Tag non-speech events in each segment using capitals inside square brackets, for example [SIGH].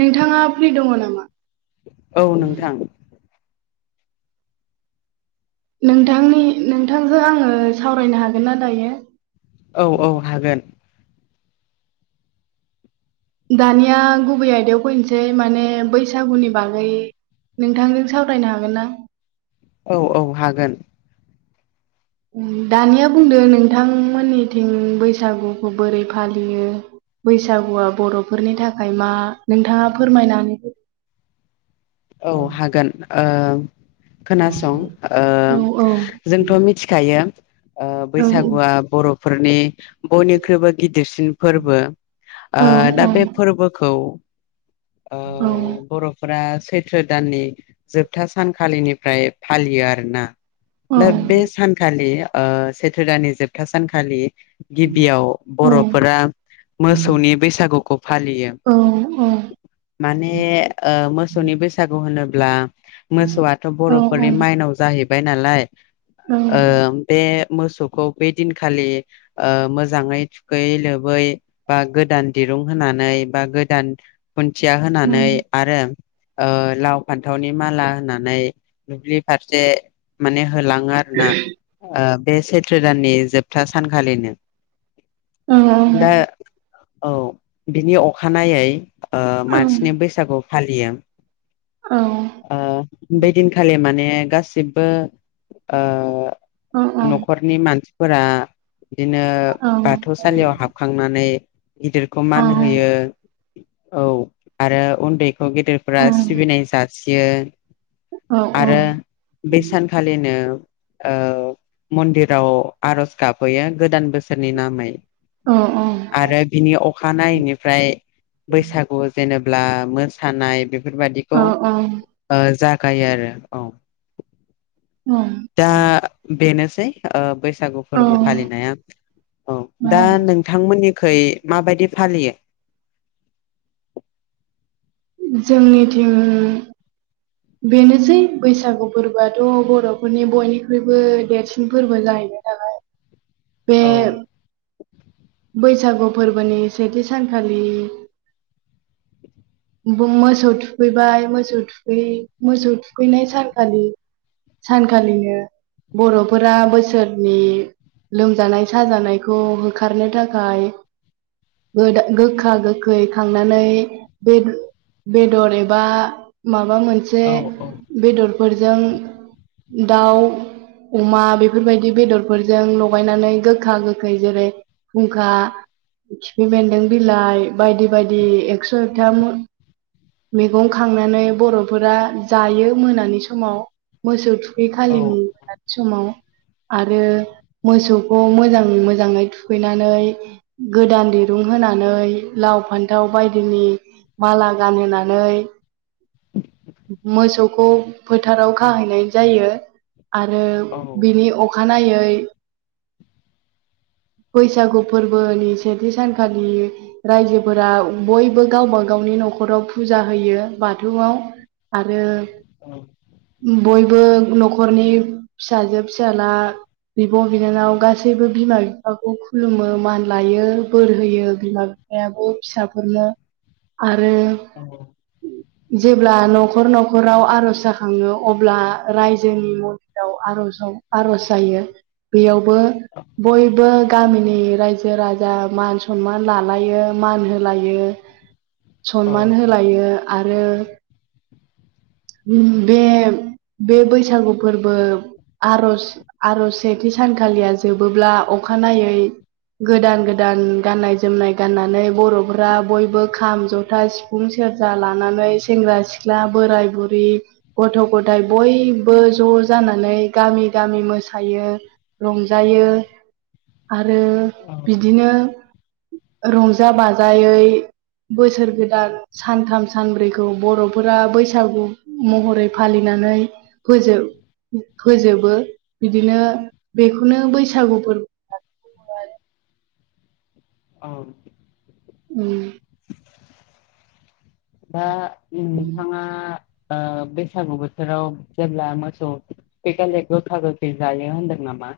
नोंथाङा फ्रि दङ नामा? औ नोंथां नोंथांनि नोंथांजों आङो सावरायनो हागोन ना दायो? औ औ हागोन दानिया गुबै आयदायाव फैनोसै माने बैसागुनि बागै नोंथांजों सावरायनो हागोन ना? औ औ हागोन दानिया बुंद नोंथांमोननिथिं बैसागुखौ बोरै फालियो बैसागुआ बर'फोरनि थाखाय मा नोंथाङा फोरमायनानै औ हागोन खोनासं ओ औ औ जोंथ' मिथिखायो औ बैसागुआ बर'फोरनि बयनिख्रुइबो गिदिरसिन फोरबो औ ओ औ दा बे फोरबोखौ आ औ बर'फोरा सैथ्रो दाननि जोबथा सानखालिनिफ्राय फालियो आरोना औ दा बे सानखालि सैथ्रो दानि जोबथा सानखालि गिबियाव औ बर'फोरा मोसौनि बैसागुखौ फालियो औ औ माने ओ मोसौनि बैसागु होनोब्ला मोसौआथ' बर'फोरनि माइनाव जाहैबाय नालाय बे मोसौखौ बे दिनखालि मोजाङै थुखै लोबै बा गोदान दिरूं दुदुं होनानै बा गोदान खुन्थिया होनानै आरो ओ लाव फान्थावनि माला होनानै दुब्लि फारसे माने होलाङो आरोना ओ बे सैथ्र दाननि जोबथा सानखालिनो अ दा औ बिनि अखानायै ओ औ औ मानसिनि बैसागु फालियो औ ओ बेदिनखालि माने गासिबो औ न'खरनि मानसिफोरा बिदिनो औ बाथौसालियाव हाबखांनानै गिदिरखौ औ मान होयो औ आरो उन्दैखौ गेदेरफोरा सिबिनाय जासियो आरो बे सानखालिनो ओ मन्दिराव आरज गाबहैयो गोदान बोसोरनि नामै औ आरो बिनि अखानायैनिफ्राय बैसागु जेनेबा मोसानाय बेफोरबाददिखौ औ औ ज गायो आरो औ दा बेनोसै बैसागु फोरबो फालिनाया औ दा नोंथांमोननि खै माबायदि फालियो जोंनि थिं बेनोसै बैसागु फोरबोआथ' बर'फोरनि बयनिख्रुइबो देरसिन फोरबो जाहैनो नालाय बे औ बैसागु बैसागु फोरबोनि सेथि सानखालि मोसौ थुखैबाय मोसौ थुखै मोसौ थुखैनाय सानखालि सानखालिनो बर'फोरा बोसोरनि लोमजानाय साजानायखौ होखारनो थाखाय गो गोखा गोखै खांनानै बे बेदर एबा माबा माबा मोनसे औ औ बेदरफोरजों दाउ अमा बेफोरबायदि बेदरफोरजों लगायनानै गोखा गोखै जेरै फुंखा खिफि बेन्दों बिलाइ बायदि बायदि एक्स' इकथा मैगं खांनानै बर'फोरा जायो मोनानि समाव मोसौ थुखै औ बेखालिनि बेलासि समाव आरो मोसौखौ मोजां मोजाङै थुखैनानै गोदान दिरुं होनानै लाउ फान्थाव बायदिनि माला गानहोनानै औ मोसौखौ फोथाराव खाहैनाय जायो आरो औ बिनि अखा अखानायै बैसागु फोरबोनि सेथि सानखालि रायजोफोरा बयबो गावबा गावनि नि न'खराव फुजा होयो बाथौआव। आरो औ बयबो न'खरनि फिसाजो फिसाला बिब' बिनानाव गासैबो बिमा बिफाखौ खुलुमो मान लायो बोर होयो बिमा फायाबो फिसाफोरनो आरो औ जेब्ला न खर न'खराव आर'ज जाखाङो अब्ला रायजोनि मन्दिराव आर'जाव आर'ज जायो बेयावबो बयबो गामिनि रायजो राजा मान सनमान लालायो मान होलायो। औ सनमान होलायो आरो उम बे बे बैसागु फोरबो आर'ज आर'ज सेथि सानखालिया जोबोब्ला अखानायै गोदान गोदान गाननाय जोमनाय गाननानै बर'फोरा बयबो खाम, जथा, सिफुं, सेरजा लानानै सेंग्रा सिख्ला बोराय बुरै गथ' गथाय बयबो ज' जानानै गामि गामि मोसायो। रंजायो आरो बिदिनो रंजा बाजायै बोसोर गोदान सानथाम सानब्रैखौ बर'फोरा बैसागु महरै फालिनानै फोजोब फोजोबो बिदिनो बेखौनो बैसागु फोरबो औ उम दा नोंथाङा ओ बैसागु बोथोराव जेब्ला मोसौ थुखैखालि गोखा गोखै जायो होनदोंमोन नामा?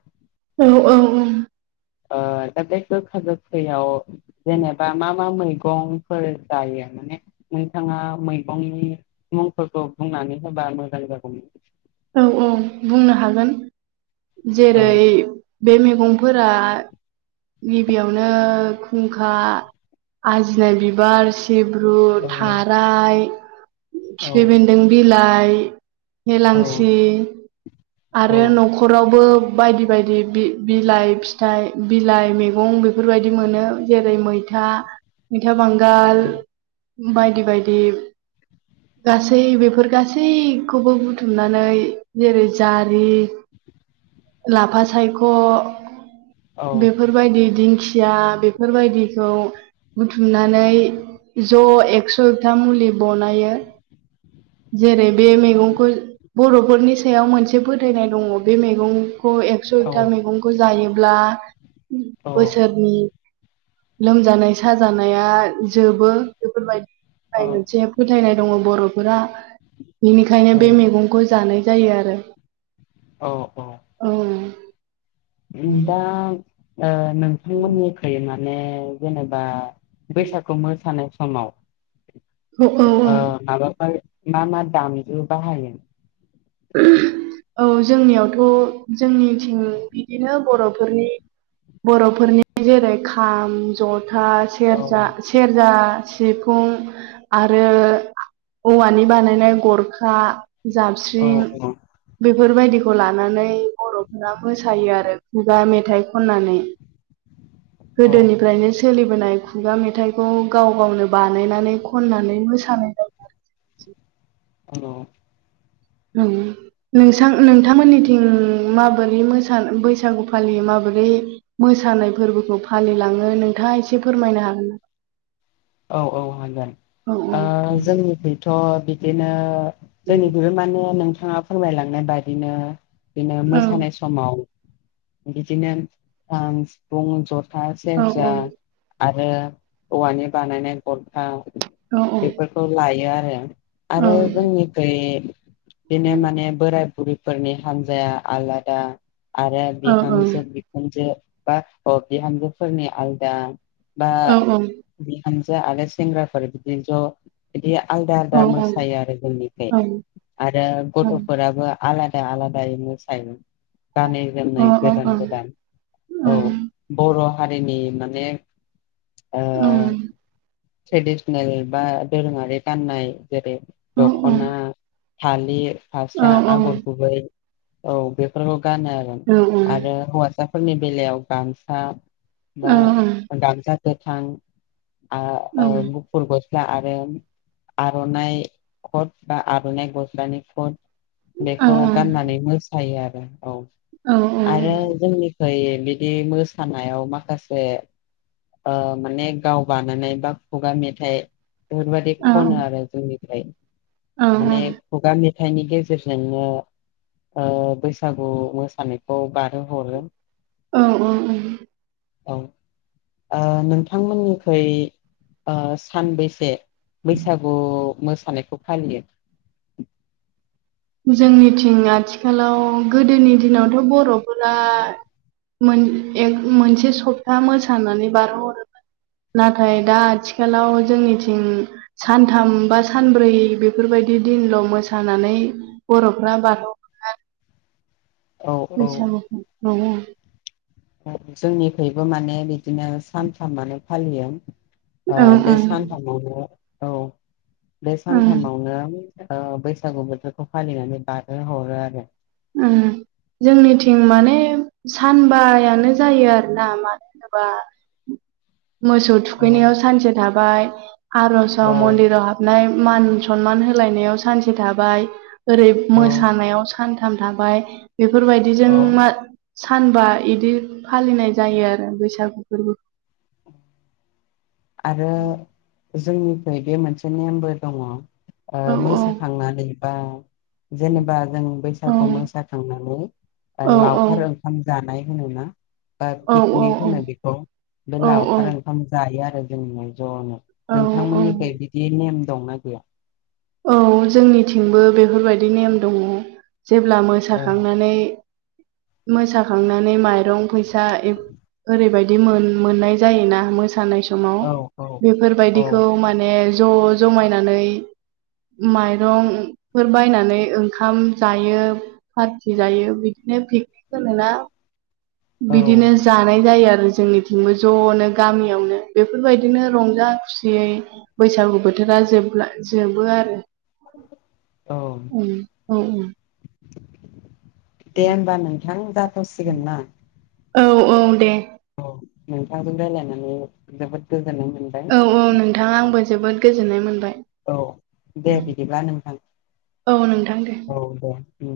औ औ औ ओ बे गोखा गोखैयाव जेनेबा मा मा मैगंफोर जायो? माने नोंथाङा मैगंनि मुंफोरखौ बुंनानै होबा मोजां जागौमोन। औ औ बुंनो हागोन। औ जेरै बे मैगंफोरा गिबियावनो खुंखा, आजिनाय बिबार, सिब्रु, औ थाराय औ खिफि बेन्दों बिलाइ, औ हेलांसि रि औ आरो न'खरावबो बायदि बायदि बि-बिलाइ फिथाइ बिलाइ मैगं बेफोरबायदि मोनो जेरै मैथा मैथा, मैथा बांगाल बायदि बायदि गासै बेफोर गासैखौबो बुथुमना नै जेरै जारि [UNINTELLIGIBLE] लाफा सायख' बेफोरबायदि दिं खिया बेफोरबायदिखौ बुथुमनानै ज' एक्स'था मुलि बनायो। जेरै बे मैगंखौ बर'फोरनि सायाव मोनसे फोथायनाय दङ बे मैगंखौ एक्स' औ एकथा मैगंखौ जायो ब्ला बोसोरनि लोमजानाय साजानाया जोबो बेफोरबायदिनि थाखाय मोनसे फोथायनाय दङ बर'फोरा बेनिखायनो औ दा बे मैगंखौ जानाय जायो आरो अ दा ओ नोंथांमोननिखै माने जेनेबा बैसागु मोसानाय समाव औ औ ओ माबाफोर मा मा दामजु बाहायो [INAUDIBLE] औ जोंनियावथ' जोंनिथिं बिदिनो बर'फोरनि बर'फोरनि जेरै खाम जथा औ सेरजा सेरजा सिफुं आरो औवानि बानायनाय गरखा जाब औ औ बेफोरबायदिखौ लानानै बर'फोरा मोसायो आरो खुगा मेथाइ खननानै औ गोदोनिफ्रायनो सोलिबोनाय खुगा मेथाइखौ गाव गावनो बानायनानै खननानै मोसानाय जायो आरो हेल' नोंसां नोंथांमोननिथिं माबोरै मो बैसागु फालियो माबोरै मोसानाय फोरबोखौ फालिलाङो नोंथाङा एसे फोरमायनो हागोन ना? औ औ हागोन औ औ जोंनिफ्रायथ' बिदिनो जोंनिथिंबो माने नोंथाङा फोरमायलांनाय बादिनो बिनो औ मोसानाय समाव बिदिनो खाम सिफुं जथा सेरजा आरो आरो औवानि बानायनाय गरखा बेफोरखौ लायो आरो। आरो जोंनिखै बिदिनो माने बोराइ बुरिफोरनि हान्जाया आलादा आरो बिहामजो बिखुनजो बा बिहामजो फोरनि आलदा बा औ औ बिहामजो आरो सेंग्राफोर बिदि ज' बिदि आलादा आलदा मोसायो आरो जोंनिफ्राय आरो गथ'फोराबो आलादा आलादायै मोसायो गानै जोमनाय गोदान गोदान औ बर' हारिनि माने ओ उम ट्रेडिसनेल बा दोरोङारि गाननाय जेरै दख'ना फालिर फास्रा औ आगर गुबै औ बेफोरखौ गानो आरो आरो हौवासाफोरनि बेलायाव गामसा बा गामसा गोथां गुफुर ग स्ला आरो आर'नाइ खट बा आर'नाइ गस्लाानि खट बेखौ गाननानै मोसायो आरो औ आरो जोंनि खै बिदि मोसानायाव माखासे माने गाव बानायनाय बा खुगा मेथाइ बेफोरबायाददि खनो आरो जोंनिफ्राय माने खुगा मेथाइनि गेजेरजोंनो बैसागु मोसानायखौ बारहो हरो औ औ औ औ नोंथांमोननिख्रुइ ओ सानबैसे बैसागु मोसानायखौ फालियो। जोंनिथिं आथिखालाव गोदोनि दिनावथ' बर'फोरा एक मोनसे सप्ता मोसानानै बारहोहरोमोन नाथाय दा आथिखालाव जोंनिथिं सानथाम बा सानब्रै बेफोरबायदि बिदि दिनल' मोसानानै बर'फ्रा बाथौ औ बैसागु [UNINTELLIGIBLE] औ जोंनिखैबो माने बिदिनो सानथामानो फालियो ओ ओं बे ओं सानथामावनो औ बे ओं सानथामावनो ओ बैसागु बोथोरखौ फालिनानै बारहो हरो आरो। उम जोंनिथिं माने सानबायानो जायो आरोना मानो होनोबा मोसौ थुखैनायाव सानसे थाबाय आर'ज औ मन्दिराव हाबनाय मान सनमान होलायनायाव सानसे थाबाय ओरै औ मोसानायाव सान थाम थाबाय बेफोर बायदिजों औ मा-सानबा इदि फालिनाय जायो आरो बैसागु फोरबो आरो जोंनिफ्राय बे मोनसे नेमबो दङ'। ओ औ मोसाखांनानै बा जेनेबा जों औ बैसागु मोसाखांनानै ओ औ लावखार औ ओंखाम जानाय। होनोना बा औ औ पिकनिक होनो बेखौ बे औ लावखार औ ओंखाम जायो आरो जों ज'नो औ नोंथांमोननिखै बिदि नेम दंना गैया? औ जोंनिथिंबो बेफोर बायदि नेम दङ'। जेब्ला औ मोसाखांनानै मोसाखांनानै माइरं फैसा ए ओरैबायदि मोन-मोननाय जायोना मोसानाय स समाव औ औ बेफोर औ बायदिखौ माने ज' जमायनानै माइरंफोर बायनानै ओंखाम जायो फारथि जायो बिद नो पिकनिक होनोना औ बिदिनो जानाय जायो। आरो जोंनिथिंबो ज'नो गामियावनो बेफोर बायदिनो रंजा खुसियै बैसागु बोथोरा जोबला जोबो आरो। औ उम औ औ दे होमबा नोंथां जाथ'सिगोन ना? औ औ दे। औ नोंथांजों रालायनानै जोबोद गो औ औ नोंथां आंबो जोबोद गोजोननाय मोनबाय। औ दे बिदिब्ला नोंथां। औ नोंथां दे औ दे।